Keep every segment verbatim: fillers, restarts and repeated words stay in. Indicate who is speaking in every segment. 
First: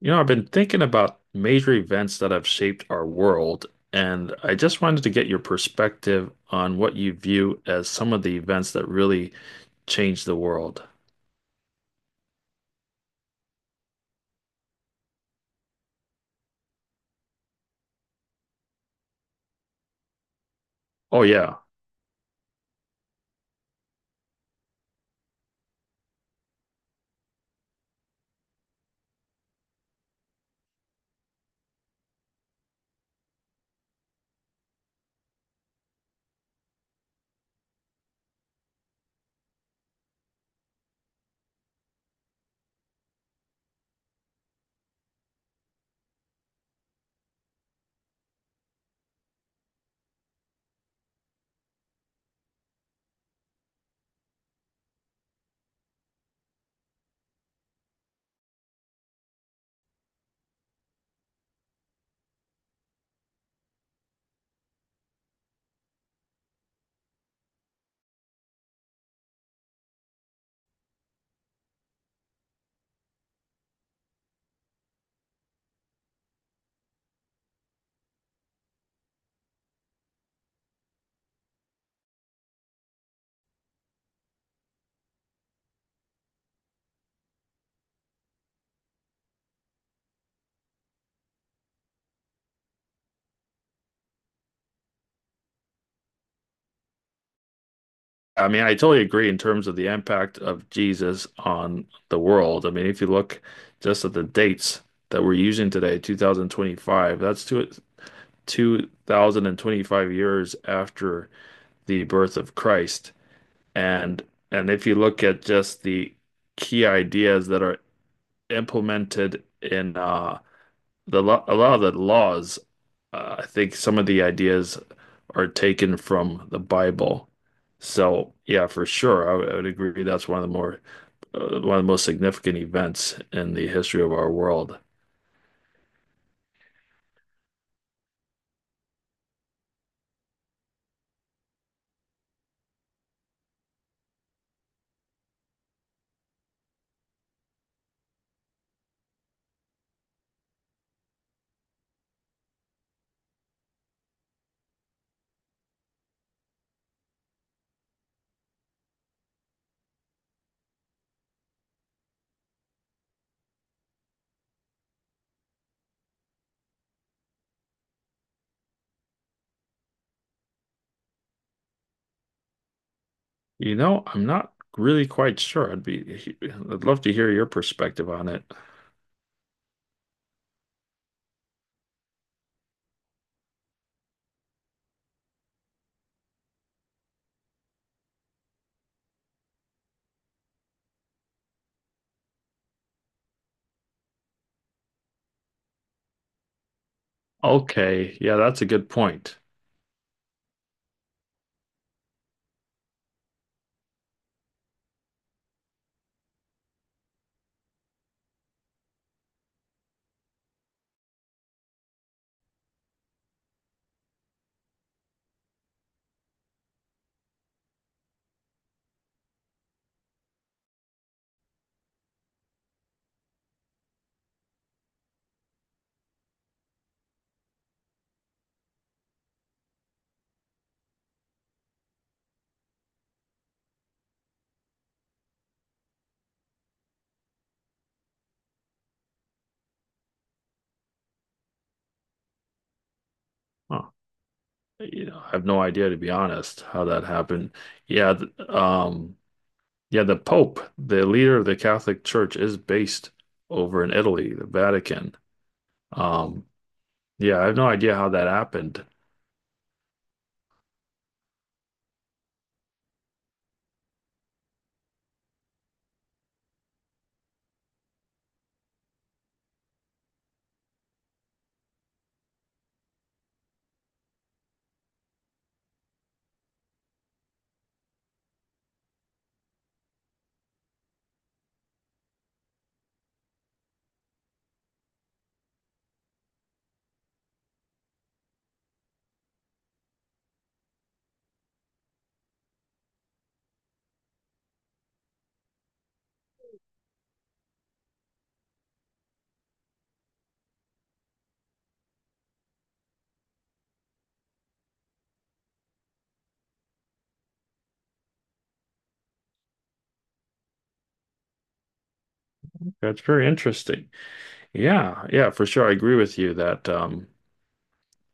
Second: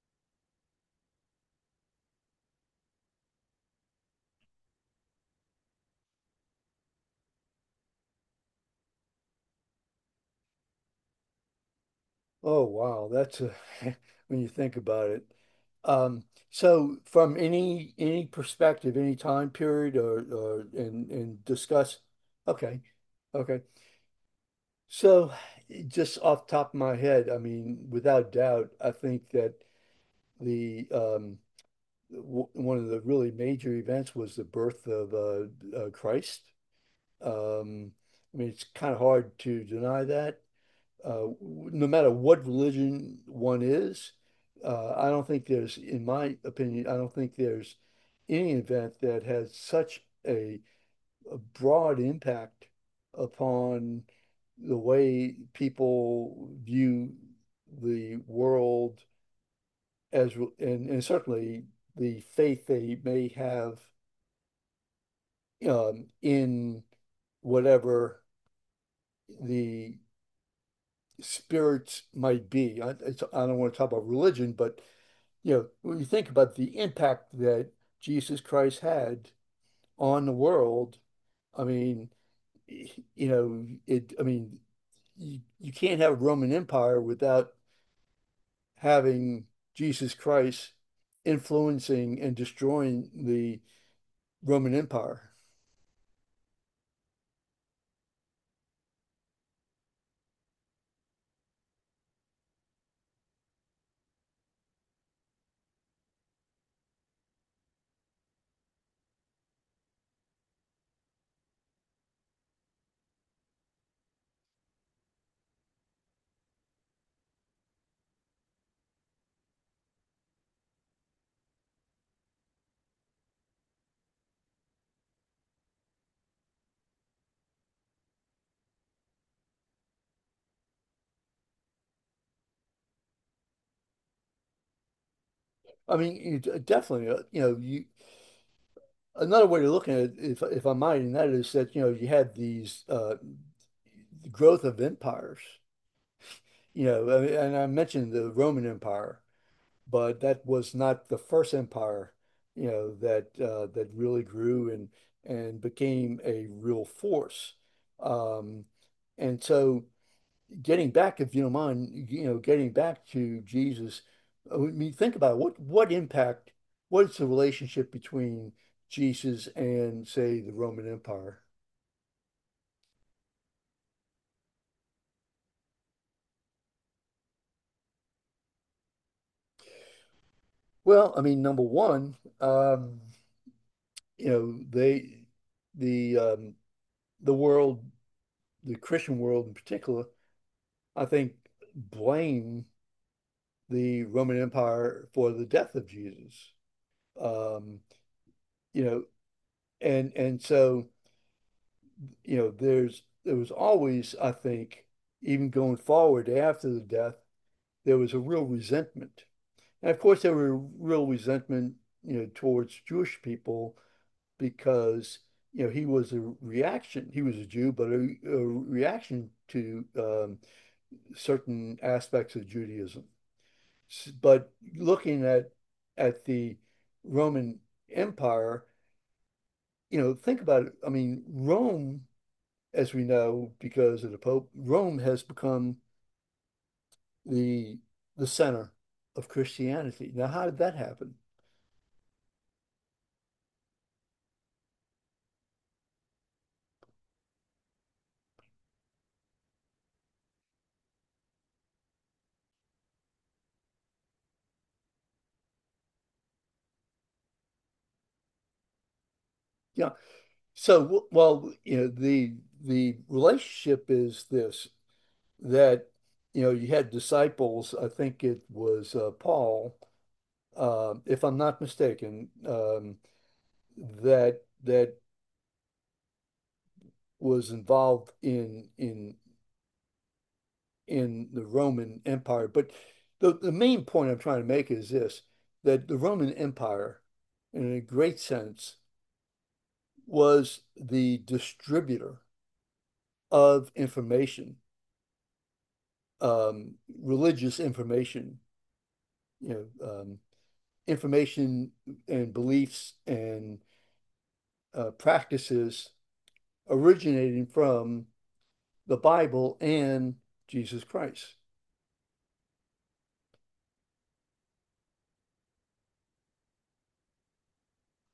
Speaker 1: You know, I've been thinking about major events that have shaped our world, and I just wanted to get your perspective on what you view as some of the events that really changed the world.
Speaker 2: Oh wow, that's a, when you think about it. Um, so from any any perspective, any time period or, or and
Speaker 1: Oh,
Speaker 2: and
Speaker 1: yeah.
Speaker 2: discuss okay. Okay. So just off the top of my head, I mean, without doubt, I think that the um w one of the really major events was the birth of uh, uh Christ. Um, I mean, it's kind of hard to deny that uh, no matter what religion one is, uh, I don't think there's, in my opinion, I don't think there's any event that has such a, a broad impact upon the way people view the world as, re- and, and certainly the faith they may have um, in whatever the spirits might be. I, it's, I don't want to talk about religion, but you know, when you think about the impact that Jesus Christ had on the world, I mean, you know, it, I mean, you, you can't have a Roman Empire without having Jesus Christ influencing and destroying the Roman Empire.
Speaker 1: I mean, I totally agree in terms of the impact of Jesus on the world. I mean, if you look just at the dates that we're using today, two thousand twenty-five, that's two, two thousand twenty-five years after the birth of Christ. And and if you look at just the key ideas that are implemented in uh, the lo a lot of the laws, uh, I think some of the ideas are taken from the Bible. So yeah, for sure, I would I would agree that's one of the more uh, one of the most significant events in the history of our world.
Speaker 2: I mean, you, d- definitely, uh, you know, you, another way to look at it, if, if I might, and that is that, you know, you had these uh, growth of empires. You know, and I mentioned the Roman Empire, but that was not the first empire, you know, that uh, that really grew and and became a real force. Um, and so, getting back, if you don't mind, you know, getting back to Jesus, I mean, think about it. What what impact? What's the relationship between Jesus and, say, the Roman Empire?
Speaker 1: You know, I'm not really quite sure. I'd be I'd love to hear your perspective on it.
Speaker 2: Well, I mean, number one, um, you know, they the um the world, the Christian world in particular, I think blame the Roman Empire for the death of Jesus. Um,
Speaker 1: Okay, yeah, that's a
Speaker 2: you
Speaker 1: good
Speaker 2: know,
Speaker 1: point.
Speaker 2: and and so, you know, there's there was always, I think, even going forward after the death, there was a real resentment. And of course there were real resentment, you know, towards Jewish people because you know he was a reaction. He was a Jew, but a, a reaction to um, certain aspects of Judaism. But looking at at the Roman Empire, you know, think about it. I mean, Rome, as we know, because of the Pope, Rome has become the the center of Christianity. Now, how did that happen?
Speaker 1: Huh. You know, I have no idea to be honest how that happened. Yeah, th um, yeah, the Pope, the leader of the Catholic Church, is based over in Italy, the Vatican. Um, yeah, I have no idea how that happened.
Speaker 2: Yeah. So, well, you know, the the relationship is this. That you know you had disciples. I think it was uh, Paul, uh, if I'm not mistaken, um, that that was involved in in in the Roman Empire. But the the main point I'm trying to make is this: that the Roman Empire, in a great sense, was the distributor of information, um, religious information. You know, um, information and beliefs and uh, practices originating from the Bible and Jesus Christ.
Speaker 1: That's very interesting. Yeah, yeah, for sure. I agree with you that um,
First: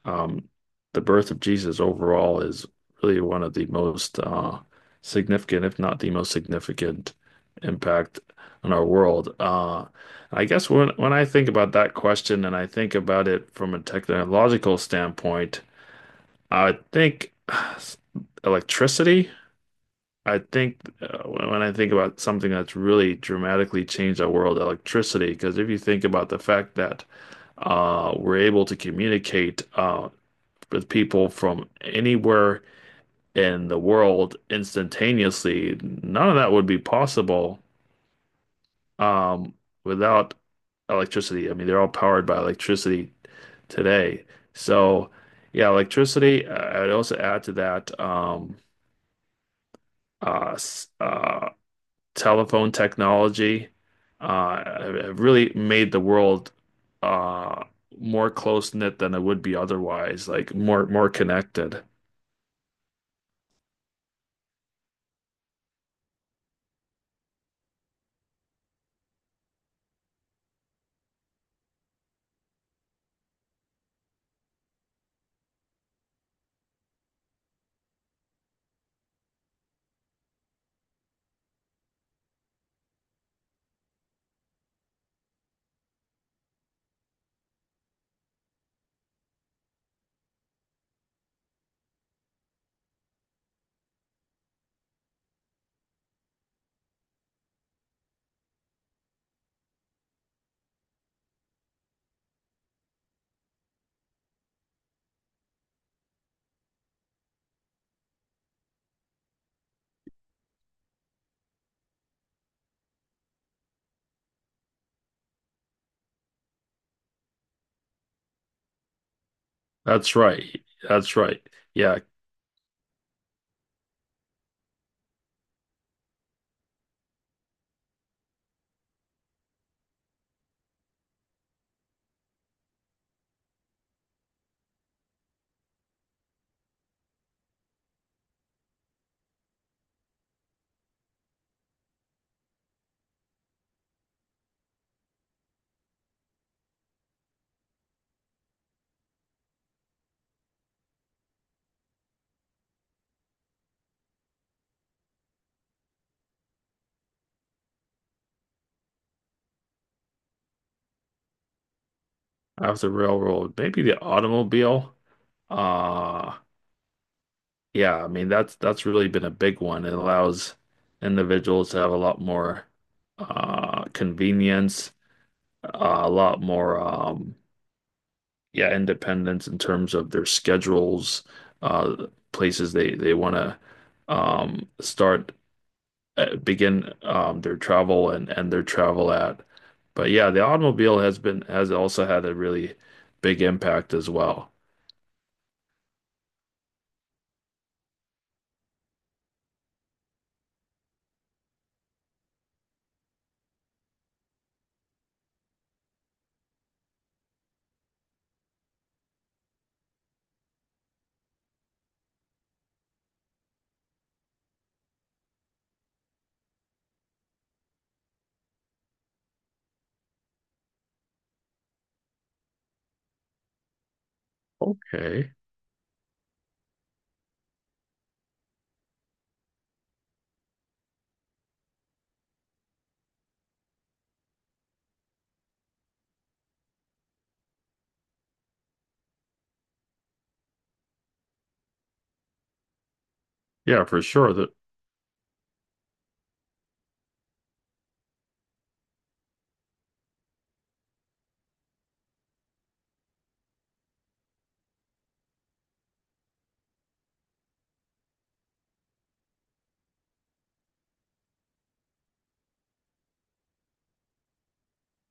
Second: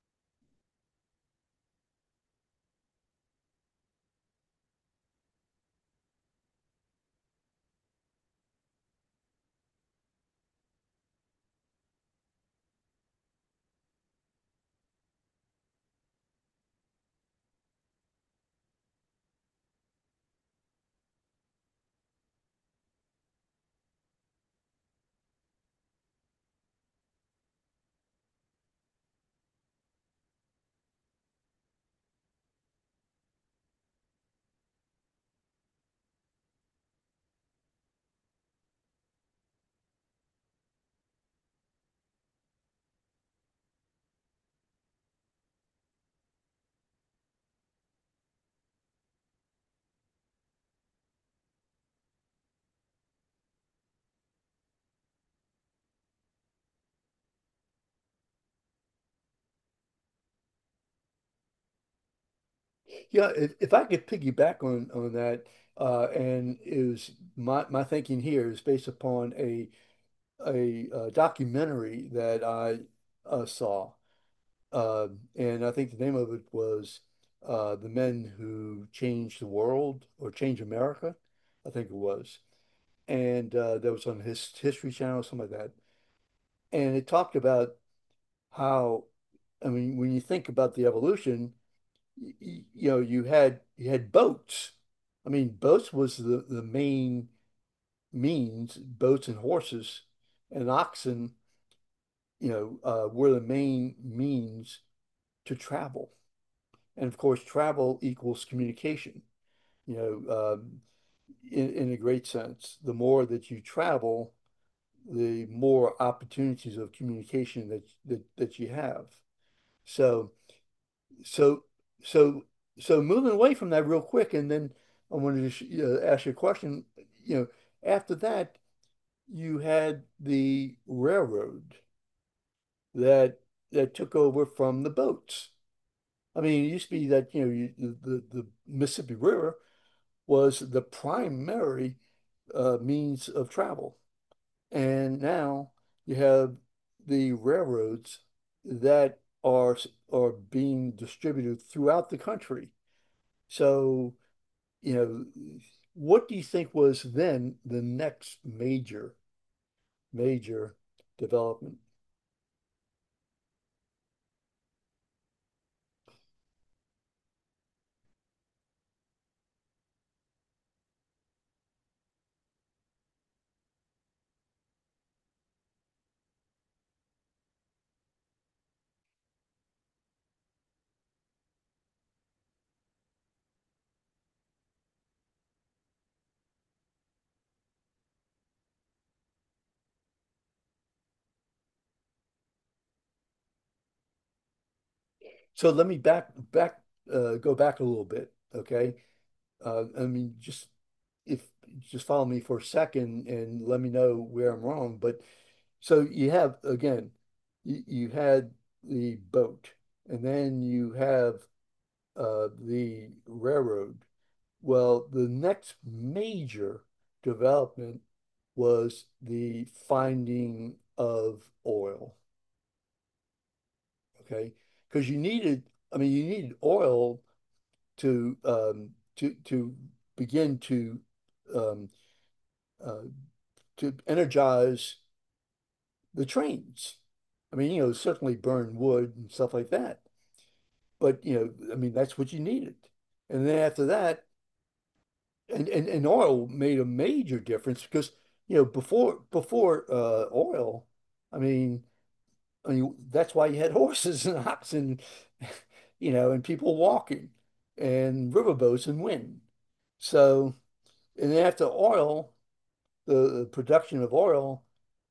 Speaker 1: um, the birth of Jesus overall is really one of the most uh, significant, if not the most significant, impact on our world. Uh, I guess when when I think about that question and I think about it from a technological standpoint, I think electricity. I think uh, when I think about something that's really dramatically changed our world, electricity, because if you think about the fact that uh, we're able to communicate uh, with people from anywhere in the world instantaneously, none of that would be possible um, without electricity. I mean, they're all powered by electricity today. So, yeah, electricity. uh, I'd also add to that um, uh, s- uh, telephone technology uh, have really made the world uh, more close knit than it would be otherwise, like more more connected.
Speaker 2: Yeah, if, if I could piggyback on on that, uh, and is my my thinking here is based upon a a, uh documentary that I uh, saw, uh, and I think the name of it was uh, "The Men Who Changed the World" or "Change America," I think it was, and uh, that was on his History Channel, something like that, and it talked about how I mean, when you think about the evolution, y y- you know, you had you had boats. I mean, boats was the the main means. Boats and horses and oxen, you know, uh, were the main means to travel. And of course, travel equals communication. You know, um, in in a great sense, the more that you travel, the more opportunities of communication that that that you have.
Speaker 1: That's
Speaker 2: So.
Speaker 1: right. That's right.
Speaker 2: So,
Speaker 1: Yeah,
Speaker 2: so, so moving away from that real quick, and then I wanted to sh uh, ask you a question. You know, after that, you had the railroad that that took over from the boats. I mean, it used to be that you know you, the the Mississippi River was the primary uh, means of travel, and now you have the railroads that are are being distributed throughout the country. So you know, what do you think was then the next major, major development?
Speaker 1: after railroad, maybe the automobile. Uh, yeah, I mean that's that's really been a big one. It allows individuals to have a lot more uh, convenience, uh, a lot more um, yeah, independence in terms of their schedules, uh, places they they want to um, start uh, begin um, their travel and end their travel at. But yeah, the automobile has been has also had a really big impact as well.
Speaker 2: So let me back, back, uh, go back a little bit. Okay. Uh, I mean, just if just follow me for a second and let me know where I'm wrong. But so you have, again, you, you had the boat and then you have uh, the railroad. Well, the next major development was the finding of oil, okay? Because you
Speaker 1: Okay.
Speaker 2: needed, I mean, you needed oil to um, to to begin to um, uh, to energize the trains. I mean, you know, certainly burn wood and stuff like that, but you know, I mean, that's what you needed. And then
Speaker 1: Yeah,
Speaker 2: after
Speaker 1: for
Speaker 2: that,
Speaker 1: sure. The,
Speaker 2: and, and and oil made a major difference because you know before before uh oil, I mean I mean that's why you had horses and oxen, and, you know, and people walking and riverboats and wind. So and then after oil, the, the production of oil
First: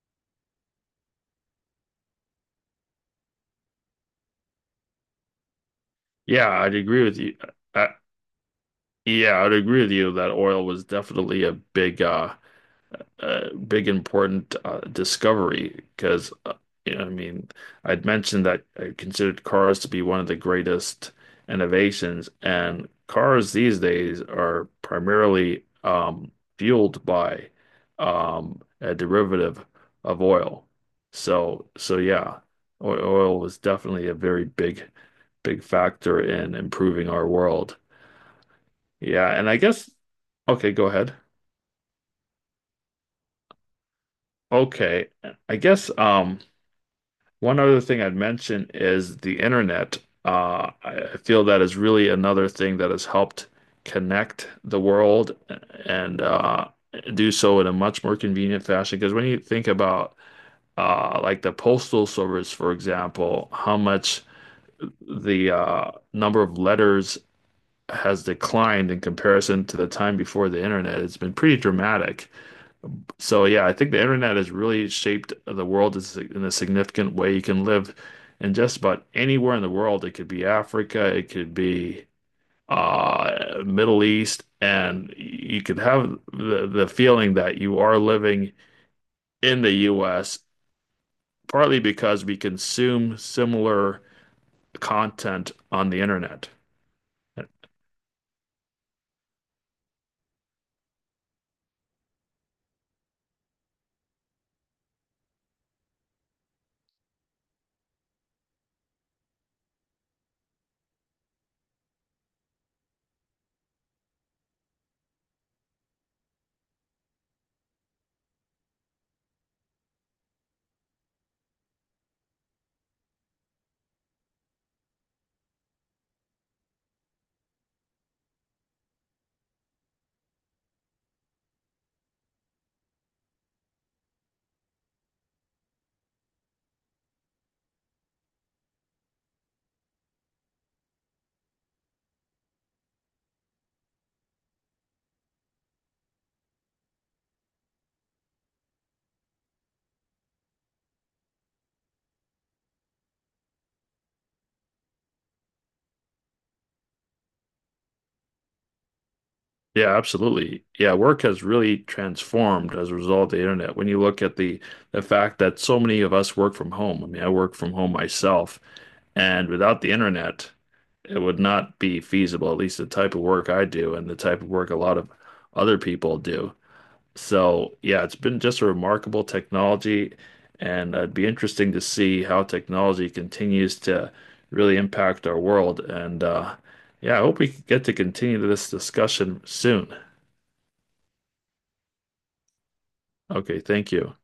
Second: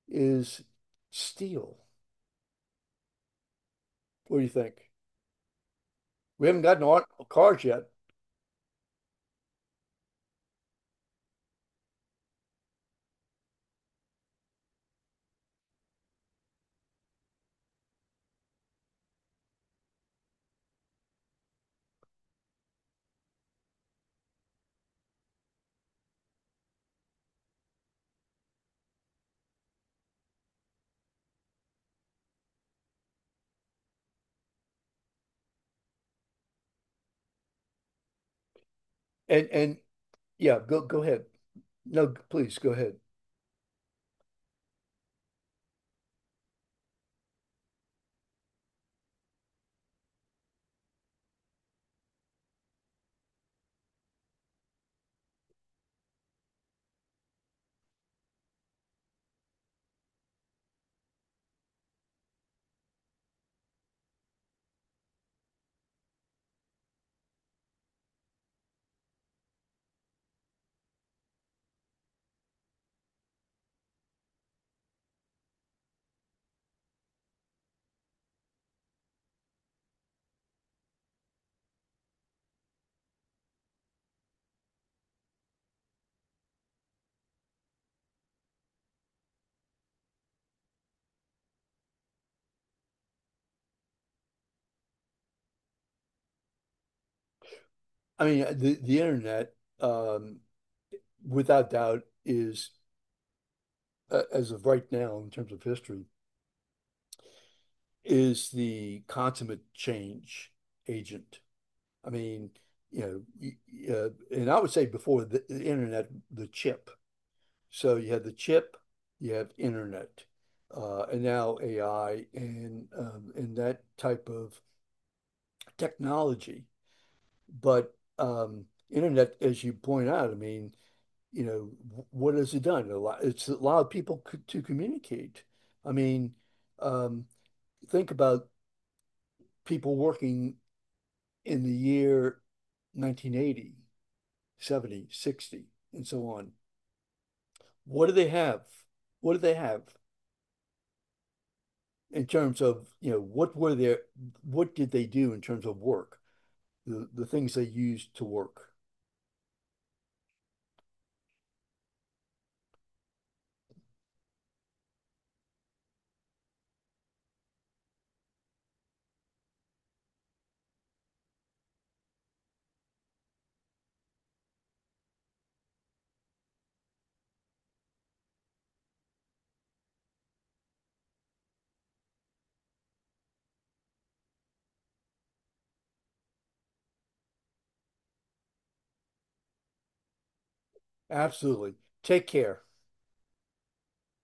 Speaker 2: is steel. What do you think? We
Speaker 1: yeah,
Speaker 2: haven't
Speaker 1: I'd
Speaker 2: gotten
Speaker 1: agree
Speaker 2: on
Speaker 1: with you.
Speaker 2: cars yet,
Speaker 1: I, yeah, I'd agree with you that oil was definitely a big uh uh, big important uh, discovery because uh, you know, I mean I'd mentioned that I considered cars to be one of the greatest innovations, and cars these days are primarily um, fueled by um, a derivative of oil. So so yeah, o- oil was definitely a very big big factor in improving our world. Yeah,
Speaker 2: and
Speaker 1: and I
Speaker 2: and
Speaker 1: guess
Speaker 2: yeah,
Speaker 1: okay,
Speaker 2: go
Speaker 1: go
Speaker 2: go
Speaker 1: ahead.
Speaker 2: ahead. No, please go ahead.
Speaker 1: Okay, I guess um one other thing I'd mention is the internet. Uh, I feel that is really another thing that has helped connect the world and uh, do so in a much more convenient fashion. Because when you think about uh, like the postal service, for example, how much the uh, number of letters has declined in comparison to the time before the internet, it's been pretty dramatic. So yeah, I think the internet has really shaped the world is- in a significant way. You can live in just about anywhere in the world. It could be Africa, it could be uh, Middle East, and you could have the, the feeling that you are living in the U S, partly because we consume similar content on the internet.
Speaker 2: I mean the the internet. Um, without doubt, is uh, as of right now, in terms of history, is the consummate change agent. I mean, you know, uh, and I would say before the, the internet, the chip. So you had the chip, you have internet, uh, and now A I and um, and that type of technology. But um, internet, as you point out, I mean, you know, what has it done? A lot, it's allowed people c to communicate. I mean, um, think about people working in the year nineteen eighty, seventy, sixty, and so on. What do they have? What do they have in terms of, you know, what were their, what did they do in terms of work? The, the things they used to work.
Speaker 1: Yeah, absolutely. Yeah, work has really transformed as a result of the internet. When you look at the the fact that so many of us work from home. I mean, I work from home myself, and without the internet, it would not be feasible, at least the type of work I do and the type of work a lot of other people do. So, yeah, it's been just a remarkable technology, and it'd be interesting to see how technology continues to really impact our world. And uh, yeah, I hope we get to continue this discussion soon.
Speaker 2: Absolutely. Take care.
Speaker 1: Okay, thank you.